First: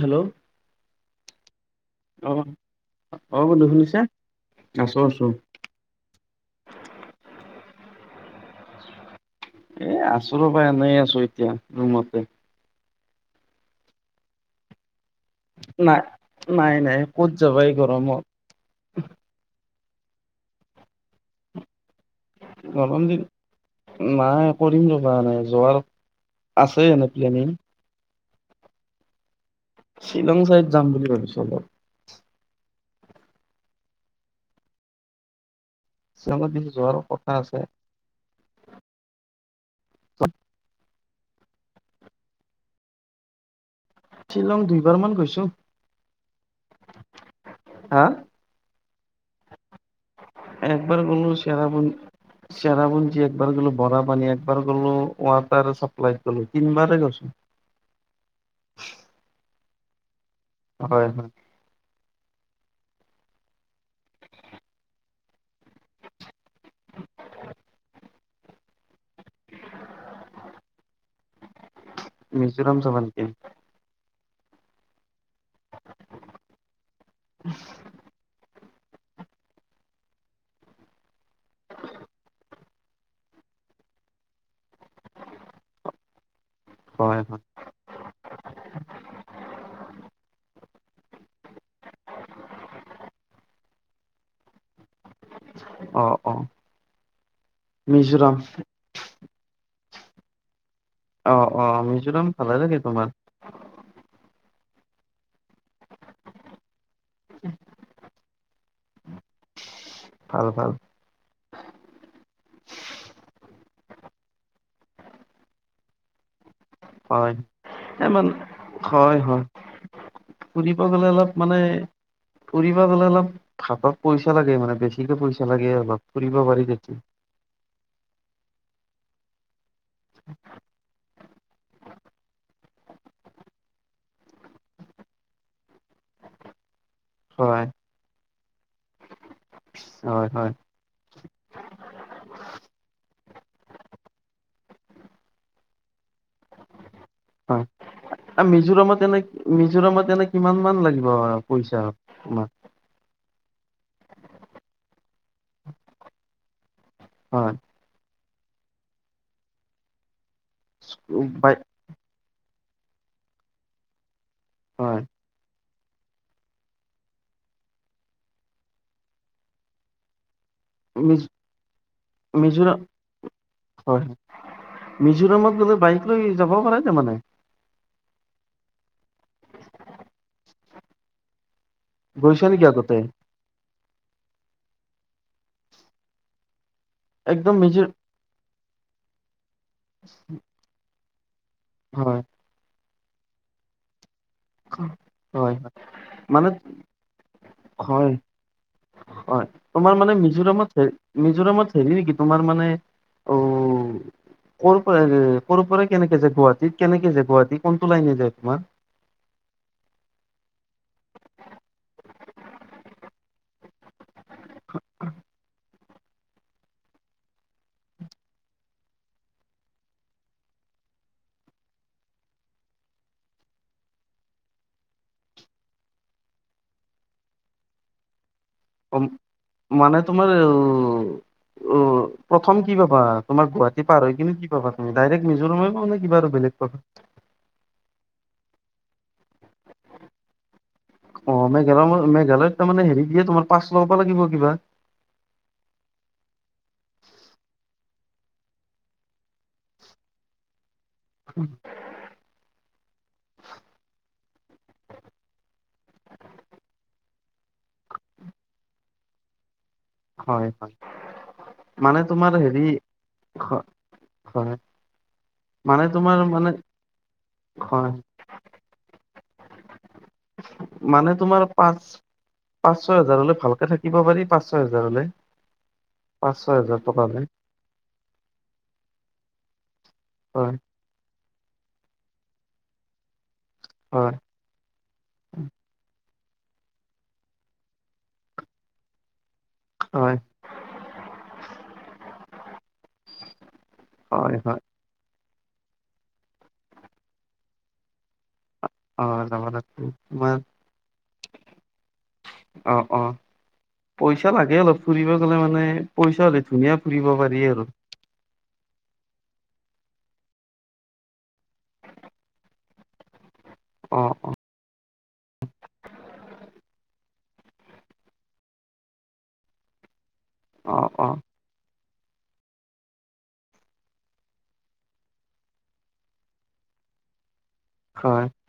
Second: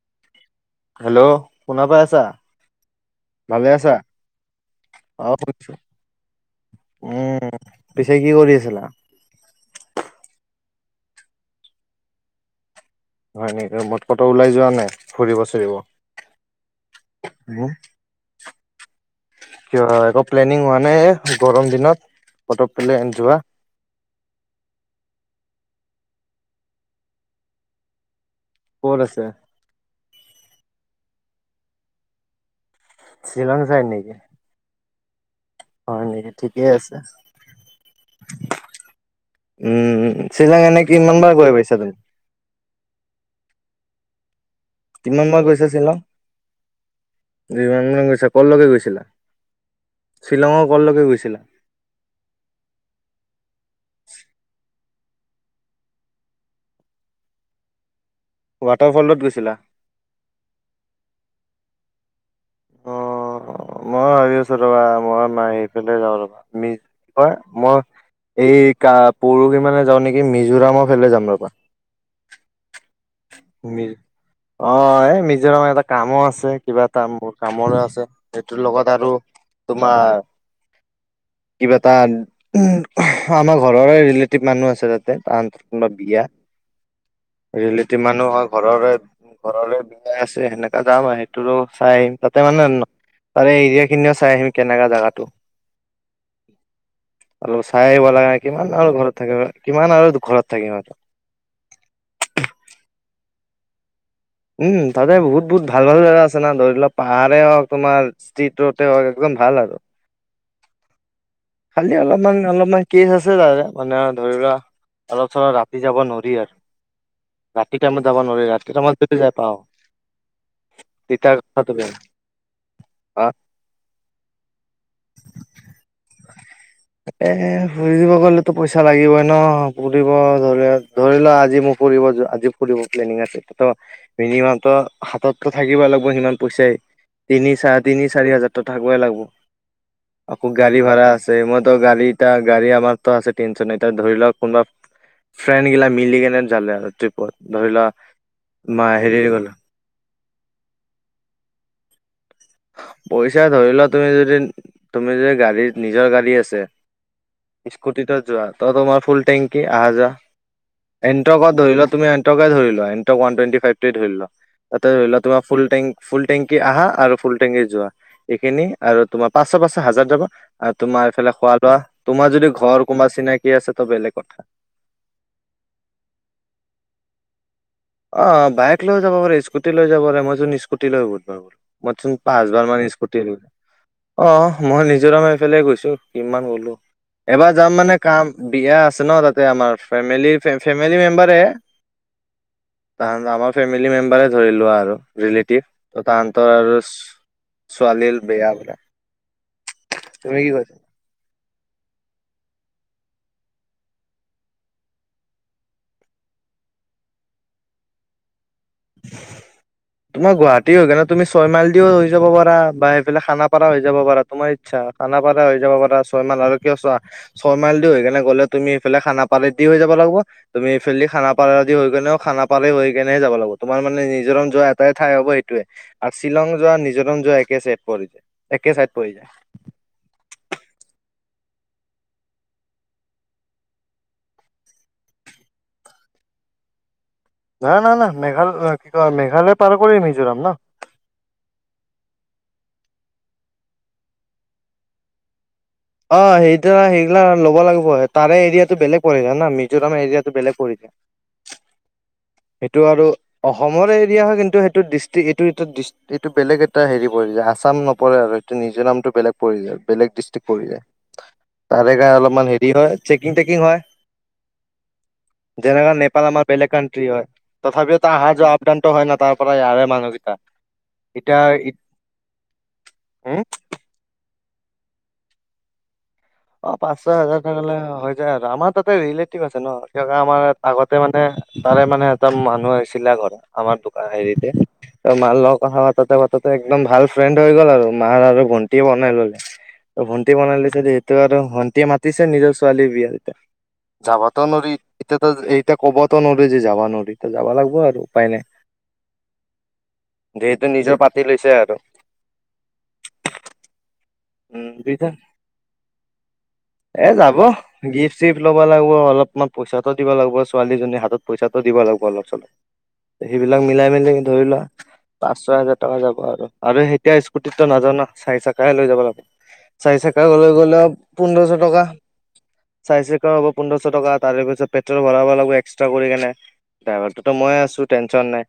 Hello. Hello শুনা পাই আছা? অ', অ', বন্ধু ভালে আছা? শুনিছো? আছো, আছো। অ শুনিছো উম, পিছে কি কৰি আছিলা? এ আছো ৰ'বা, এনেই আছো এতিয়া ৰুমতে। হয় নেকি মদ ক'তো ওলাই যোৱা নাই? ফুৰিব চুৰিব? নাই, নাই, নাই ক'ত যাবা উম এই গৰমত। কিয় এ প্লেনিং হোৱা নাই এ গৰম দিনত? ক'তো গৰম প্লেন দিন যোৱা? নাই কৰিম ৰ'বা নাই যোৱাৰ আছে এনে প্লেনিং। ক'ত আছে? শ্বিলং চাইদ যাম বুলি ভাবিছো অলপ। শ্বিলং চাইড নেকি? হয় নেকি শ্বিলঙত কিন্তু ঠিকেই যোৱাৰ আছে। কথা আছে উম শ্বিলঙ এনে কিমান বাৰ গৈ পাইছা তুমি? শ্বিলং দুইবাৰ মান কিমান গৈছো বাৰ গৈছা শ্বিলং? দুইবাৰ হা মান গৈছা কলগে গৈছিলা? শ্বিলঙৰ একবাৰ ক'লৈকে গ'লো গৈছিলা? চেৰাপুন চেৰা পুঞ্জী একবাৰ গ'লো বৰা পানী একবাৰ গ'লো। ৱাটাৰ চাপ্লাইত গ'লো তিনিবাৰে গৈছো। ৱাটাৰ ফলত গৈছিলা? হয়, হয়। অ'। মই ভাবি আছো ৰ'বা, মই ম আহি ফালাই যাওঁ ৰ'বা কয় মই এই ক পৰহি মানে যাওঁ নেকি মিজোৰামৰ ফালে যাম ৰ'বা। মিজোৰাম যাবা নেকি? অ' এ মি নিজ আমাৰ এটা কামো আছে কিবা এটা মোৰ কামৰে আছে লগত আৰু তোমাৰ কিবা এটা আমাৰ ঘৰৰে ৰিলেটিভ মানুহ আছে তাতে তাৰ অন্তত বিয়া। হয় হয়। ৰিলেটিভ মানুহ হয় ঘৰৰে। ঘৰৰে বিলাই আছে সেনেকা যাম আৰু সেইটো চাই আহিম তাতে মানে তাৰে এই এৰিয়া খিনিও চাই আহিম কেনেকা জাগাটো। অ অ অলপ চাই আহিব লাগে মিজোৰাম নে কিমান ঘৰত থাকিব। কিমান আৰু ঘৰত থাকিমি আৰু। অ', অ', মিজোৰাম ভালে লাগে তোমাৰ? উম তাতে বহুত বহুত ভাল ভাল জেগা আছে না ধৰি লোৱাক পাহাৰাৰেেই হওক তোমাৰ ষ্টট ৰোডে হওক একদম ভাল আৰু। ভাল ভাল। খালি অলপমান অলপমান কেচ আছে তাৰে মানে ধৰি লোৱা অলপ চলপ ৰাতি যাব নোৱাৰি আৰ। হয় ৰাতি টাইমত যাব ইমান নোৱাৰি ৰাতি টাইমত হয় যদি যাই হয় পাওঁ ফুৰিব গ'লে অলপ তেতিয়া মানে কথাটো [unintelligible] ফুৰিব গলে অ অলপ হাতত পইচা লাগে মানে বেছিকে পইচা লাগে অলপ। ফুৰিব পাৰি তেতিয়া এ ফুৰি দিব গলেতো পইচা লাগিবই ন ফুৰিব গলেও ধৰি লোৱা আজি মোৰ ফুৰিব আজি ফুৰিব প্লেনিং মিনিমাম তো হাততো থাকিব লাগ ল সিমান পইচাই তিনি হয় চ তিনি চাৰি হাজাৰ থাকই লাগিব। হয় হয়। [unintelligible] আছে মইত গা়ী এটা গাড়ী আমাৰতো আছে টেনশন ন এ ধৰি লওক কোনোবা ফ্ৰেণ্ড গিলা মিলি কেনে জালে আৰু ট্ৰিপত হয় ধৰি লোৱা মা মিজোৰামত হেৰি এনে গ'লো মিজোৰামত এনে কিমান মান লাগিব পইচা তোমাক। ধৰি পইচা লোৱা তুমি যদি তুমি যদি গাড়ী নিজৰ গাড়ী আছে হয় স্কুটি ত যোৱা তই তোমাৰ ফুল টেংকি আহা যোৱা। এণ্ট্ৰকত বাই ধৰিলোৱা তুমি ধৰি এণ্ট্ৰক ফাইভ ধৰিল তাতে হয় ধৰি তাৰ ফ ফুল টংক আহা আৰু ফুল। টেঙি যোৱা এইখিনি আৰু তোমাৰ পাচশ পাছ হাজাৰ যাবা আৰু তোমাৰ মিজ এইফালে খোৱা লোৱা। তোমাৰ যদি মিজোৰাম ঘৰ কোনোবা চিনাকি আছে তো হয় বেলেগ কথা। মিজোৰামত গ'লে বাইক লৈ যাব পাৰে ন মানে। অ', বাইক লৈও যাব পাৰে স্কুটি লৈ যাব পাৰে মই যোন স্কুটি লৈ। [unintelligible] মচোন পাঁচ গৈছা হবাৰ নেকি মান আগতে স্কুটি অ', মই নিজৰম এইফালে গৈছো কিমান গলো। এবাৰ একদম যাম মিজো মানে কাম বিয়া আছে ন তাতে আমাৰ ফেমি ফেমিলি মেম্বাৰে। হয়। তাহান আমাৰ ফেমিলি মেম্বাৰে ধৰি লোৱা হয় আৰু হয় ৰিলেটিভ ত মানে তাহতৰ আৰু হয় ছোৱালীৰ বেয়া বোলে। হয় তোমাৰ মানে তুমি কি কৈছা? মিজোৰামত হ মিজোৰামত হেৰি নেকি তোমাৰ মানে অ'। পৰা ক' পৰা কেনেকে যে গুৱাহাটীত কেনেকে যে গুৱাহী কোনটো লাইনে যায় তোমাৰ। [inaudible] তোমাৰ গুৱাহাটী হৈ কিনে তুমি ছয় মাইল দিও হৈ যাব পাৰা বা এইফালে খানাপাৰা হৈ যাবাৰা তোমাৰ ইচ্ছা। খানাপাৰা হৈ যাব পাৰা ছয় মাইল আৰু কিয় ছয় মাইল দি হৈ কিনে গ'লে তুমি সফালে খানাপাৰা দি হৈ যাবা তুমি ফালদি খানাপাৰা আদি হৈনে খানাপাৰা হৈ কেনেহে যাব লাগ তোমাৰ মানে নিজৰণ যোৱা এটাই ঠাই হ'ব সেইটয়ে আৰু শ্বিলং যোৱা নিজৰ যোৱা একে চট পৰি য অ, মানে তোমাৰ উ- উ। প্ৰথম কি পাবা তোমাৰ গুৱাহাটী পাৰ হৈ কিন্তু কি পাবা তুমি ডাইৰেক্ট মিজোৰাম পা নে কিবা বেলেগ পাবা। ন - ন - না মেঘাল কি ক মেঘ তালে পাৰ কৰি মিজোৰাম ন তাৰ মানে হেৰি দিয়ে তোমাৰ পাৰ্ছ লব লাগিব কিবা অ সেইটো সেইগিলা ল'ব লাগিব তাৰে এৰিয়াটো বেলেগ পৰে জানা মিজোৰাম এৰিয়াটো বেলেগ পৰে উম [unintelligible] সেইটো আৰু অসমৰ এৰিয়া হয় কিন্তু সেইটো ডিষ্ট্ৰিক এইটো এ এইটো বেলেগ এটা হেৰি আছাম নপৰে আৰু এইটো মিজোৰামটো বেলেগ পৰি যায় বেলেগ হয় হয় ডিষ্ট্ৰিক্ তাৰে মানে কাৰণে তোমাৰ অলপমান হেৰি হয় চেকিং-টেকিং হয় হয় মানে যেনেকা তোমাৰ নেপাল আমাৰ মানে বেলেগ কানট্ৰি হয় হয় তথাপিও ত আহা যোৱা আপডনটো হয় ন। পৰা ইয়াৰে মানুহ মানে তোমাৰ পাঁচ-পাঁচ ছয় হাজাৰ হলে উম ভালকে থাকিব পাৰি পাঁচ ছয় হাজাৰ নে পাঁচ ছয় অ পাঁচ ছয় হাজাৰ এটা হৈ যায় আৰু আমাৰ তাতে ৰিলেটিভ আছে ন। আমাৰ হয় আগতে মানে তাৰে মানে এটা মানুহ আহিছিলে ঘৰত আমাৰ দোকান হয় হেৰিতে, ত মাৰ লগ কথা পাতোঁতে পা তাতে একদম ভাল ফ্ৰেণ্ড হৈ গ'ল আৰু মাৰ আৰু ভন্টি বনাই ললে হয় ভন্টি বনাই ভণ্টি মাতিছে নিজৰ ছোৱালীৰ বিয়া এতিয়া হয় যাবতো হয় নৰি এতিয়া ক'বতো নোৱাৰো যে যাবা নোৱাৰি এতিয়া যাব লাগিব আৰু। উপায় নাই অ যাব লাগিব তোমাৰ যিহেতু নিজৰ পাতি লৈছে আৰু। অ', অ' পইচা পইচা লাগে উম অলপ বুজিছা ফুৰিব গলে মানে পইচা হ'লে ধুনীয়া এ ফুৰিব যাব পাৰি আৰু গিফ্ট চিফ্ট ল'ব লাগিব অলপমান পইচাটো দিব লাগিব ছোৱালীজনীৰ হাতত পইচাটো দিব লাগিব অলপ-চলপ। সেইবিলাক মিলাই অ মেলি ধৰি লোৱা পাঁচ ছয় হাজাৰ টকা যাব আৰু সেতিয়া স্কুটিতটো নাযাওঁ ন চাৰি চাকাহে লৈ যাব লাগিব চাৰি চাকা লৈ অ গ'লে অ পোন্ধৰশ টকা [inaudible] চাৰি চাকা হব পোন্ধৰশ টকা তাৰ পিছত পেট্ৰল ভৰাব লাগিব এক্সট্ৰা কৰি কেনে ড্ৰাইভাৰটো মই আছো টেনশ্যন হয় নাই।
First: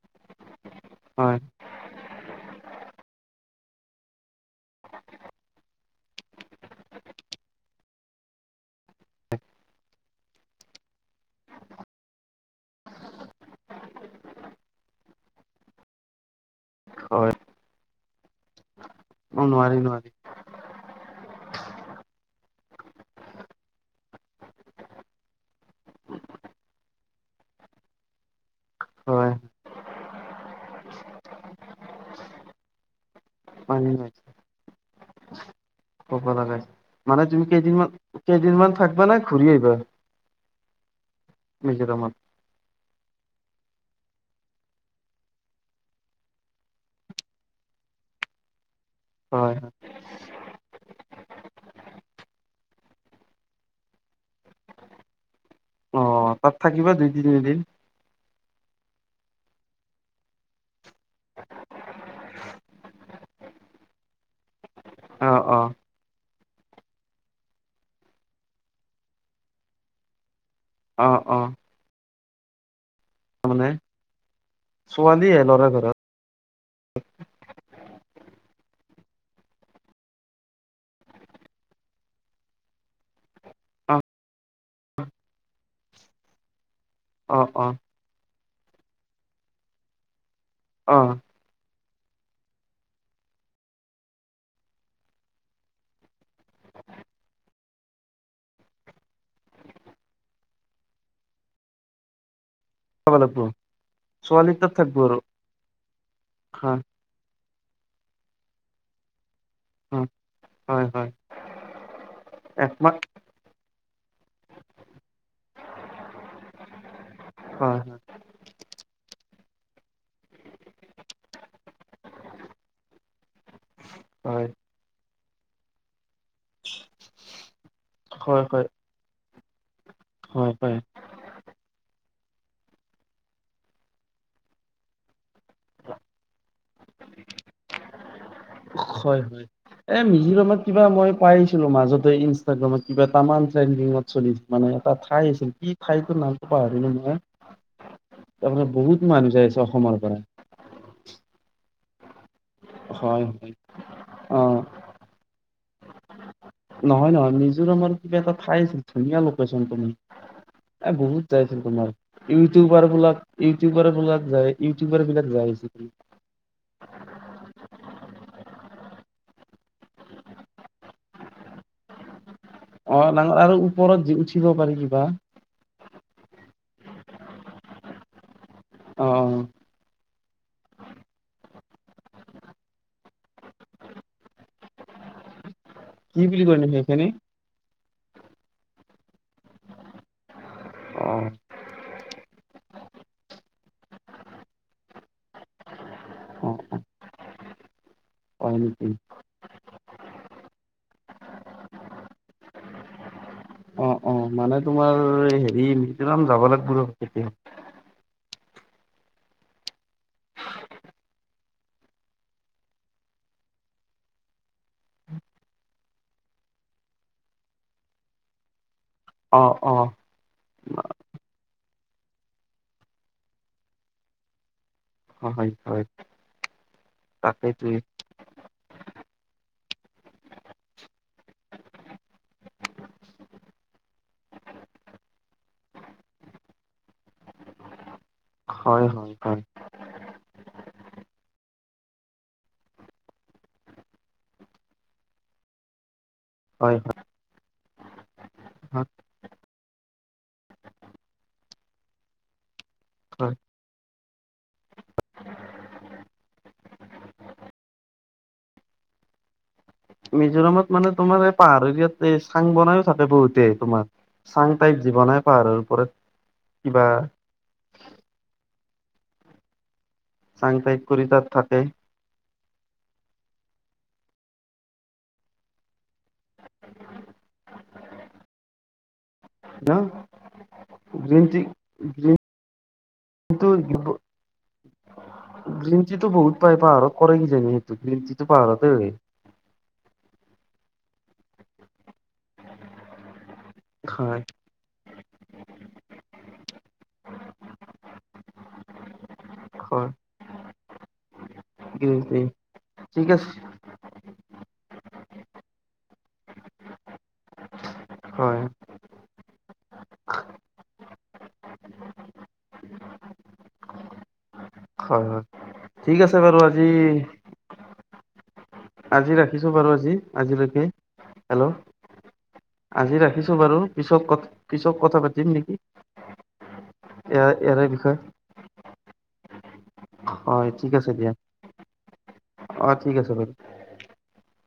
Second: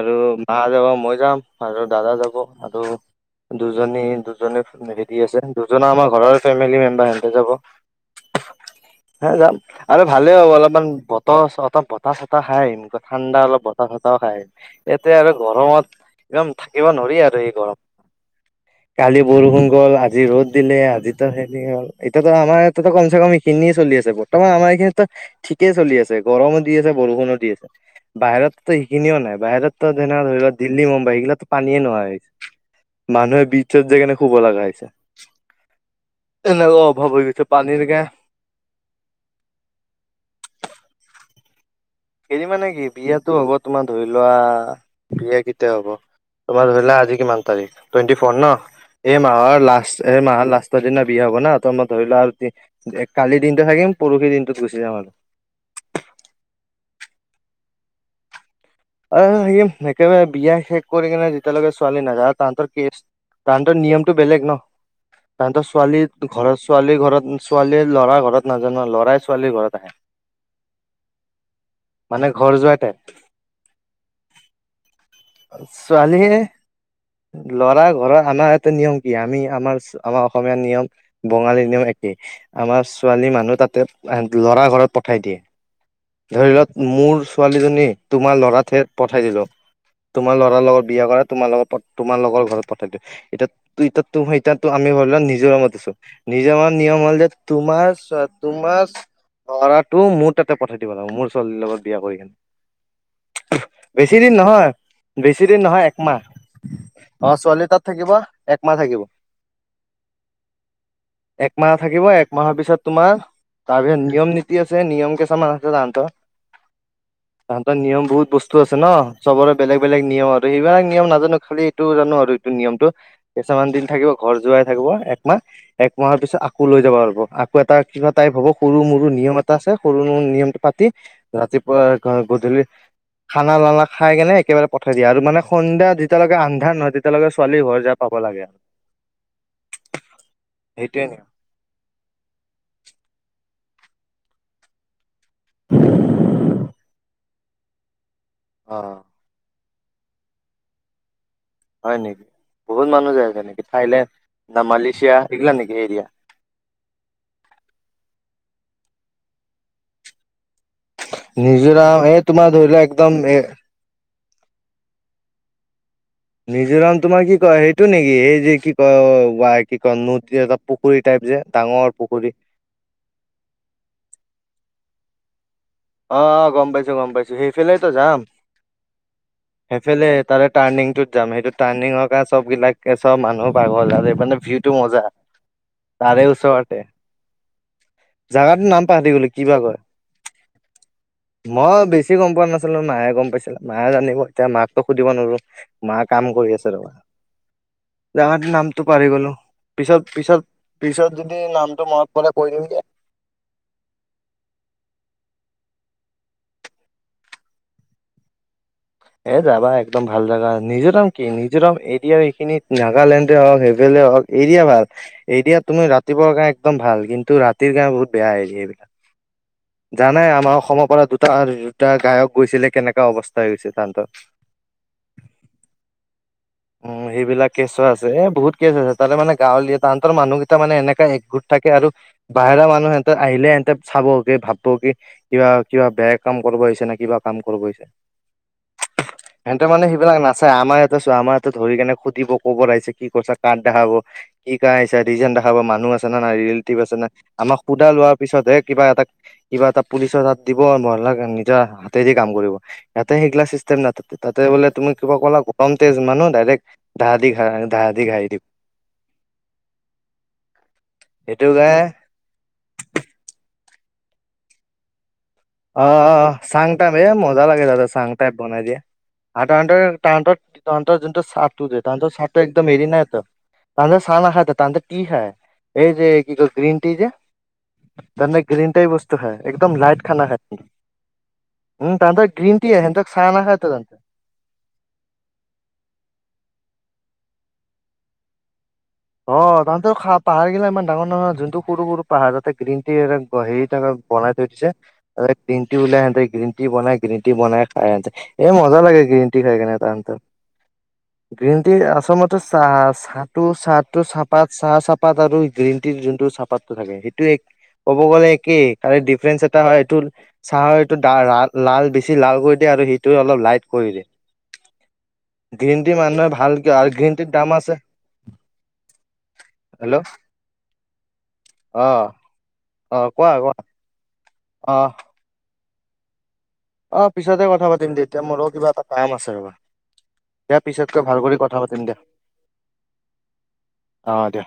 আৰু মা যাব মই হয় যাম আৰু দাদা যাব আৰু দুজনী দুজনে মিলি আছে দুজনে আমাৰ ঘৰৰ ফেমিলি মেম্বাৰ সিহঁতে যাব। হে যাম আৰু ভালে হব অলপমান বতৰ অলপ বতাহ চতাহ খাই আহিম ঠাণ্ডা অলপ বতাহ চতাহ। [unintelligible] এতিয়া আৰু গৰমত একদম থাকিব নোৱাৰি হয় আৰু এই গৰম কালি অ বৰষুণ নোৱাৰি গ'ল নোৱাৰি আজি ৰ'দ দিলে আজিটো হেৰি হ'ল, এইটোতো আমাৰ এইটোতটো কম চে কম এইখিনিয়ে চলি আছে বহুত বৰ্তমান আমাৰ এইখিনিতো ঠিকেই চলি আছে গৰমো দি আছে বৰষুণো দি আছে বাহিৰত সেইখিনিও হয় নাই বাহিৰতো যেনে ধৰি লোৱা দিল্লী মুম্বাই সেইগিলাকতটো পানীয়ে নোহোৱা হৈছে। মানুহে ব্ৰিছত পানী যায় হৈছে শুব লগা হৈছে। ক'ব লাগে এনেকুৱা অভাৱ হৈ মানে গৈছে তুমি পানীৰ কেইদিনমান, গে কেইদিনমান থাকিবা নে ঘূৰি আহিবা? [inaudible] মিজোৰামত এদিন মানে কি বিয়াটো হ'ব তোমাৰ ধৰি লোৱা, বিয়া কেতিয়া হব! তোমাৰ ধৰিলা আজি কিমান তাৰিখ টুৱেণ্টি ফৰ ন এই হয় মাহৰ হয় লাষ্ট এ মাহৰ লাষ্টৰ দিনা বিয়া হব না ত মই ধৰিলোৱা আৰু কালিৰ দিনটো থাকিম পৰহি দিনটোত গুচি যাম আৰু অ তাত থাকিবা দুই-তিনিদিন? অঁ সেয়ে সেইকাৰণে বিয়া শেষ কৰি কিনে যেতিয়ালৈকে ছোৱালী নাযায় তাহাঁতৰ কেচ তাহঁতৰ নিয়মটো বেলেগ ন, অ অ তাহঁতৰ ছোৱালী ঘৰত ছোৱালী ঘৰত ছোৱালীয়ে লৰা ঘৰত নাজানো লৰাই ছোৱালীৰ ঘৰত আহে। অহ অহ মানে ঘৰ জোঁৱাই টাইপ হে ছোৱালী ল'ৰা ঘৰৰ আনা সেইতো নিয়ম কি আমি আমাৰ আমাৰ অসমীয়া নিয়ম বঙালী নিয়ম একেই আমাৰ ছোৱালী মানুহ তাতে অ ল'ৰা ঘৰত পঠাই দিয়ে। ধৰি লওঁক মোৰ অ অ ছোৱালীজনী তোমাৰ ল'ৰাত পঠাই দিলো তোমাৰ ল'ৰাৰ লগত অ বিয়া কৰাই তোমাৰ লগত তোমাৰ লোকৰ ঘৰত পঠাই দিওঁ এ তুমি আমি ধৰি ল মিজুৰামত আছো মিজুৰামত ম তোমাৰ তোমাৰা ল'ৰাটো মোৰ তাতে পঠাই দিব লাগিব মোৰ ছোৱালীৰ লগত বিয়া কৰি কিনে চাব লাগিব বেছি দিন ছোৱালী নহয়। তাত থাকিব আৰু বেছি দিন নহয় একমাহ হা অ' ছোৱালী তাত থাকিব একমাহ থাকিব। হা হয় হয় একমাহ থাকিব একমাহৰ পিছত একমাহ তোমাৰ তাৰপিছত নিয়ম নীতি আছে নিয়ম কে আছে তাহাতৰ। তাহাতৰ হয় হয় নিয়ম বহুত বস্তু আছে ন চবৰে বেলেগ বেলেগ নিয়ম আৰু সেইবিলাক নিয়ম নাজানো খালি এইটো জানো আৰু এইটো নিয়মটো। কিছুমান দিন থাকিব ঘৰ হয় জোৱাই থাকিব একমাহ এক পিছত আকৌ লৈ যাব পাৰিব আকৌ এটা কিবা টাইপ হ'ব হয় সৰু মৰু নিয়ম এটা আছে সৰু হয় নিয়মটো হয় পাতি ৰাতিপুৱা গধূলি খানা লানা খাই কেনে একেবাৰে পঠাই দিয়ে মানে সন্ধা যেতিয়া লাকে আন্ধাৰ নহয় তেতিয়া লৈকে ছোৱালী ঘৰ যায় পাব লাগে আৰু হয়, হয়। এ মিজোৰামত কিবা সেইটোৱে মই নিয়ম পাইছিলো মাজতে ইনষ্টাগ্ৰামত কিবা তামান টেন্ডিংত চলি মানে এটা ঠাই আছিল কি ঠাইটোৰ নামটো পাহৰিলো মই। তাত মানে অ বহুত মানুহ যায় আছে অসমৰ পৰা। হয় নেকি বহুত মানুহ হয় যায় আছে হয় নেকি থাইলেণ্ড অ ন মালয়েছিয়া সগিলা নেকি? এৰিয়া নহয় নহয় মিজোৰামৰ কিবা এটা ঠাই আছিল ধুনীয়া লোকেশন মানে। এ বহুত যাইছিল তোমাৰ মিজোৰাম এই তোমাৰ ধৰি লোৱা ইউটিউবাৰ একদম বিলাক এ ইউটিউবাৰ বিলাক য ইউটিউবাৰ বিলাক যাই হৈছিল। নিজোৰাম তোমাৰ কি কয় সেইটো নেকি এই যে কি কয় কি কয় নদ এ পুখুৰী টাইপ। যে ডাঙৰ পুখুৰী। অ ন আৰু ওপৰত যে উঠিব পাৰি কিবা? অ অ গম পাইছো গম পাইছো সেইফালেতো যাম। অ'। সেইফালে তাৰে টাৰ্ণিংটোত যাম সেইটো টাৰ্ণিঙৰ কাৰণে চবিলাকে চব মানুহ পাগল আৰু স মানে ভিউতটো মজা। কি বুলি কয়নো সেইখিনি? জাগাতো নাম পাহৰি গ'লো কিবা কয়। অ মই বেছি [unintelligible] গম পোৱা নাছিলো, মায়ে গম পাইছিলে, মায়ে জানিব। এতিয়া মাকতো সুধিব নোৱাৰো। মায়ে কাম কৰি অ আছে ৰ'বা। জেগাটো হয় নামটো নেকি পাহৰি গ'লো। পিছত-পিছত পিছত যদি নামটো মনত পৰে কৈ দিম দিয়া। অ', অ', মানে তোমাৰ হেৰি মিজোৰাম যাব লাগিব কেতিয়া। এ যাবা, একদম ভাল জাগা হয়। মিজোৰাম কি মিজোৰাম এতিয়া এইখিনি নাগালেণ্ডে হওঁক [unintelligible] তে হওঁক এৰিয়া ভাল। এতিয়া তুমি ৰাতিপুৱাৰ কাৰণে একদম ভাল কিন্তু, ৰাতিৰ কাৰণে বহুত বেয়া এৰিয়া এইবিলাক। অ অ জানাই আমাৰ অসমৰ পৰা দুটা-দুটা গায়ক গৈছিলে, কেনেকা অৱস্থা হৈ গৈছিল তাহাঁতৰ। হয়, হয়। [inaudible] উম, এইবিলাক তাকেইতো কেছো আছে, এ বহুত কেচ আছে। তাৰেমানে গাঁৱলীয়া, তাহাঁতৰ মানুহকেইটা মানে এনেকা একো থাকে আৰু বাহিৰা মানুহ সেহেতে আহিলে সেহেতে চাবগে, ভাব্ব কি কিবা-কিবা বেয়া কাম ক কৰিব আহিছেনে কিবা কাম কৰিব আহিছে। হয় হয় হয় সেহেতে মানে সেইবিলাক নাচাই আমাৰ এতিয়া চোৱা আমাৰ ইয়াতে ধৰি কেনে সুধিব ক'ত আহিছে, কি কথা, কাৰ দেখাব, [unintelligible] ৰিজন দেখাব মানুহ আছে জানা নাই, ৰিলেটিভ হয় হয় আছেনে নাই। আমাক সুধা লোৱাৰ পিছতহে কিবা এটা কিবা এটা পুলিচৰ হাত দিব, মহিলাক নিজৰ হাতেদি কাম কৰিব। ইয়াতে হয় সেইগিলা চিষ্টেম নাথা তাতে বোলে তুমি কিবা ক'লা, গৰম তেজ মানুহ ডাইৰেক্টা দা দি ঘা-ডা দি ঘাহি দিব [inaudible] মিজোৰামত মানে তোমাৰ এই সেইটো পাহাৰ গে এৰিয়াত এই চাং বনাইয়ো থাকে বহুতে তোমাৰ। চাং টাইপ যি বনাই পাহাৰৰ ওপৰত অ', অ', অ', চাং কিবা টাইপ হে মজা লাগে দাদা চাং টাইপ বনাই দিয়ে। আৰু তাহাঁতৰ চাং টাইপ তাহাঁতৰ-তাহাঁতৰ কৰি যোনটো তাত থাকে চাঙটো যে, তাহাঁতৰ চাঙটো একদম হেৰি নাইতো। তাহাতে চাহ নাখায়তো, তাহাতে টি খাই। এই যে কি কয়, গ্ৰীন টি যে! তাহাতে গ্ৰীণ টাইপ বস্তু খাই! একদম ন লাইট খানা খায়। গ্ৰীণ টি, উম গ্ৰীন, তাহাঁতৰ গ্ৰীণ টি আহে, সিহঁতক চাহ টো নাখায় দিব তাহাঁতে। গ্ৰীণ টিটো বহুত পায়, পাহাৰত কৰে কিজনি সেইটো। গ্ৰীণ টিটো পাহাৰতে হয়। অ তাহতে পাহাৰ গিলা ইমান ডাঙৰ ডাঙৰ যোনটো সৰু সৰু পাহাৰ তাতে গ্ৰীণ ট হেৰি থাকে হয় বনাই থৈ দিছে গ্ৰীণ টি লিয়াই হেহতে গ্ৰীণ টি বনাই গ্ৰীণ টি বনাই খাই সিহঁতে। এই মজা লাগে গ্ৰীন টি খাই কেনে হয় তাঁহাতৰ। গ্ৰীণ টি আচলতে ঠিক চাহ আছে চটো চ চাহপাত চাহ চাহপাত আৰু গ্ৰীণ টিৰ যোনটো চাহপাতটো থাকে সেইটো এক, ক'ব গ'লে হয় একেই আৰু ডিফাৰেন্ঞ্চ হয় এইটো চাহৰ এইটো লাল বেছি লাল কৰি দিয়ে আৰু সিটো অলপ লাইট কৰি দিয়ে। হয় হয় গ্ৰীণ টি ঠিক আছে মানুহে বাৰু ভাল আজি কিয় আৰু গ্ৰীণ টিৰ দাম আছে। আজি ৰাখিছোঁ বাৰু আজি হেল্ল' আজিলৈকে, হেল্ল' অ অ আজি কোৱা ৰাখিছোঁ বাৰু কোৱা পিত পিছত অ কথা পাতিম নেকি? অ ইয়াৰ পিছতে ইয়াৰে কথা পাতিম বিষয়ে দে এতিয়া মোৰো কিবা এটা কাম আছে ৰবা। হয় দিয়া ঠিক আছে পিছতকৈ দিয়া ভাল কৰি কথা পাতিম দিয়া অ ঠিক আছে বাৰু অহ দিয়া।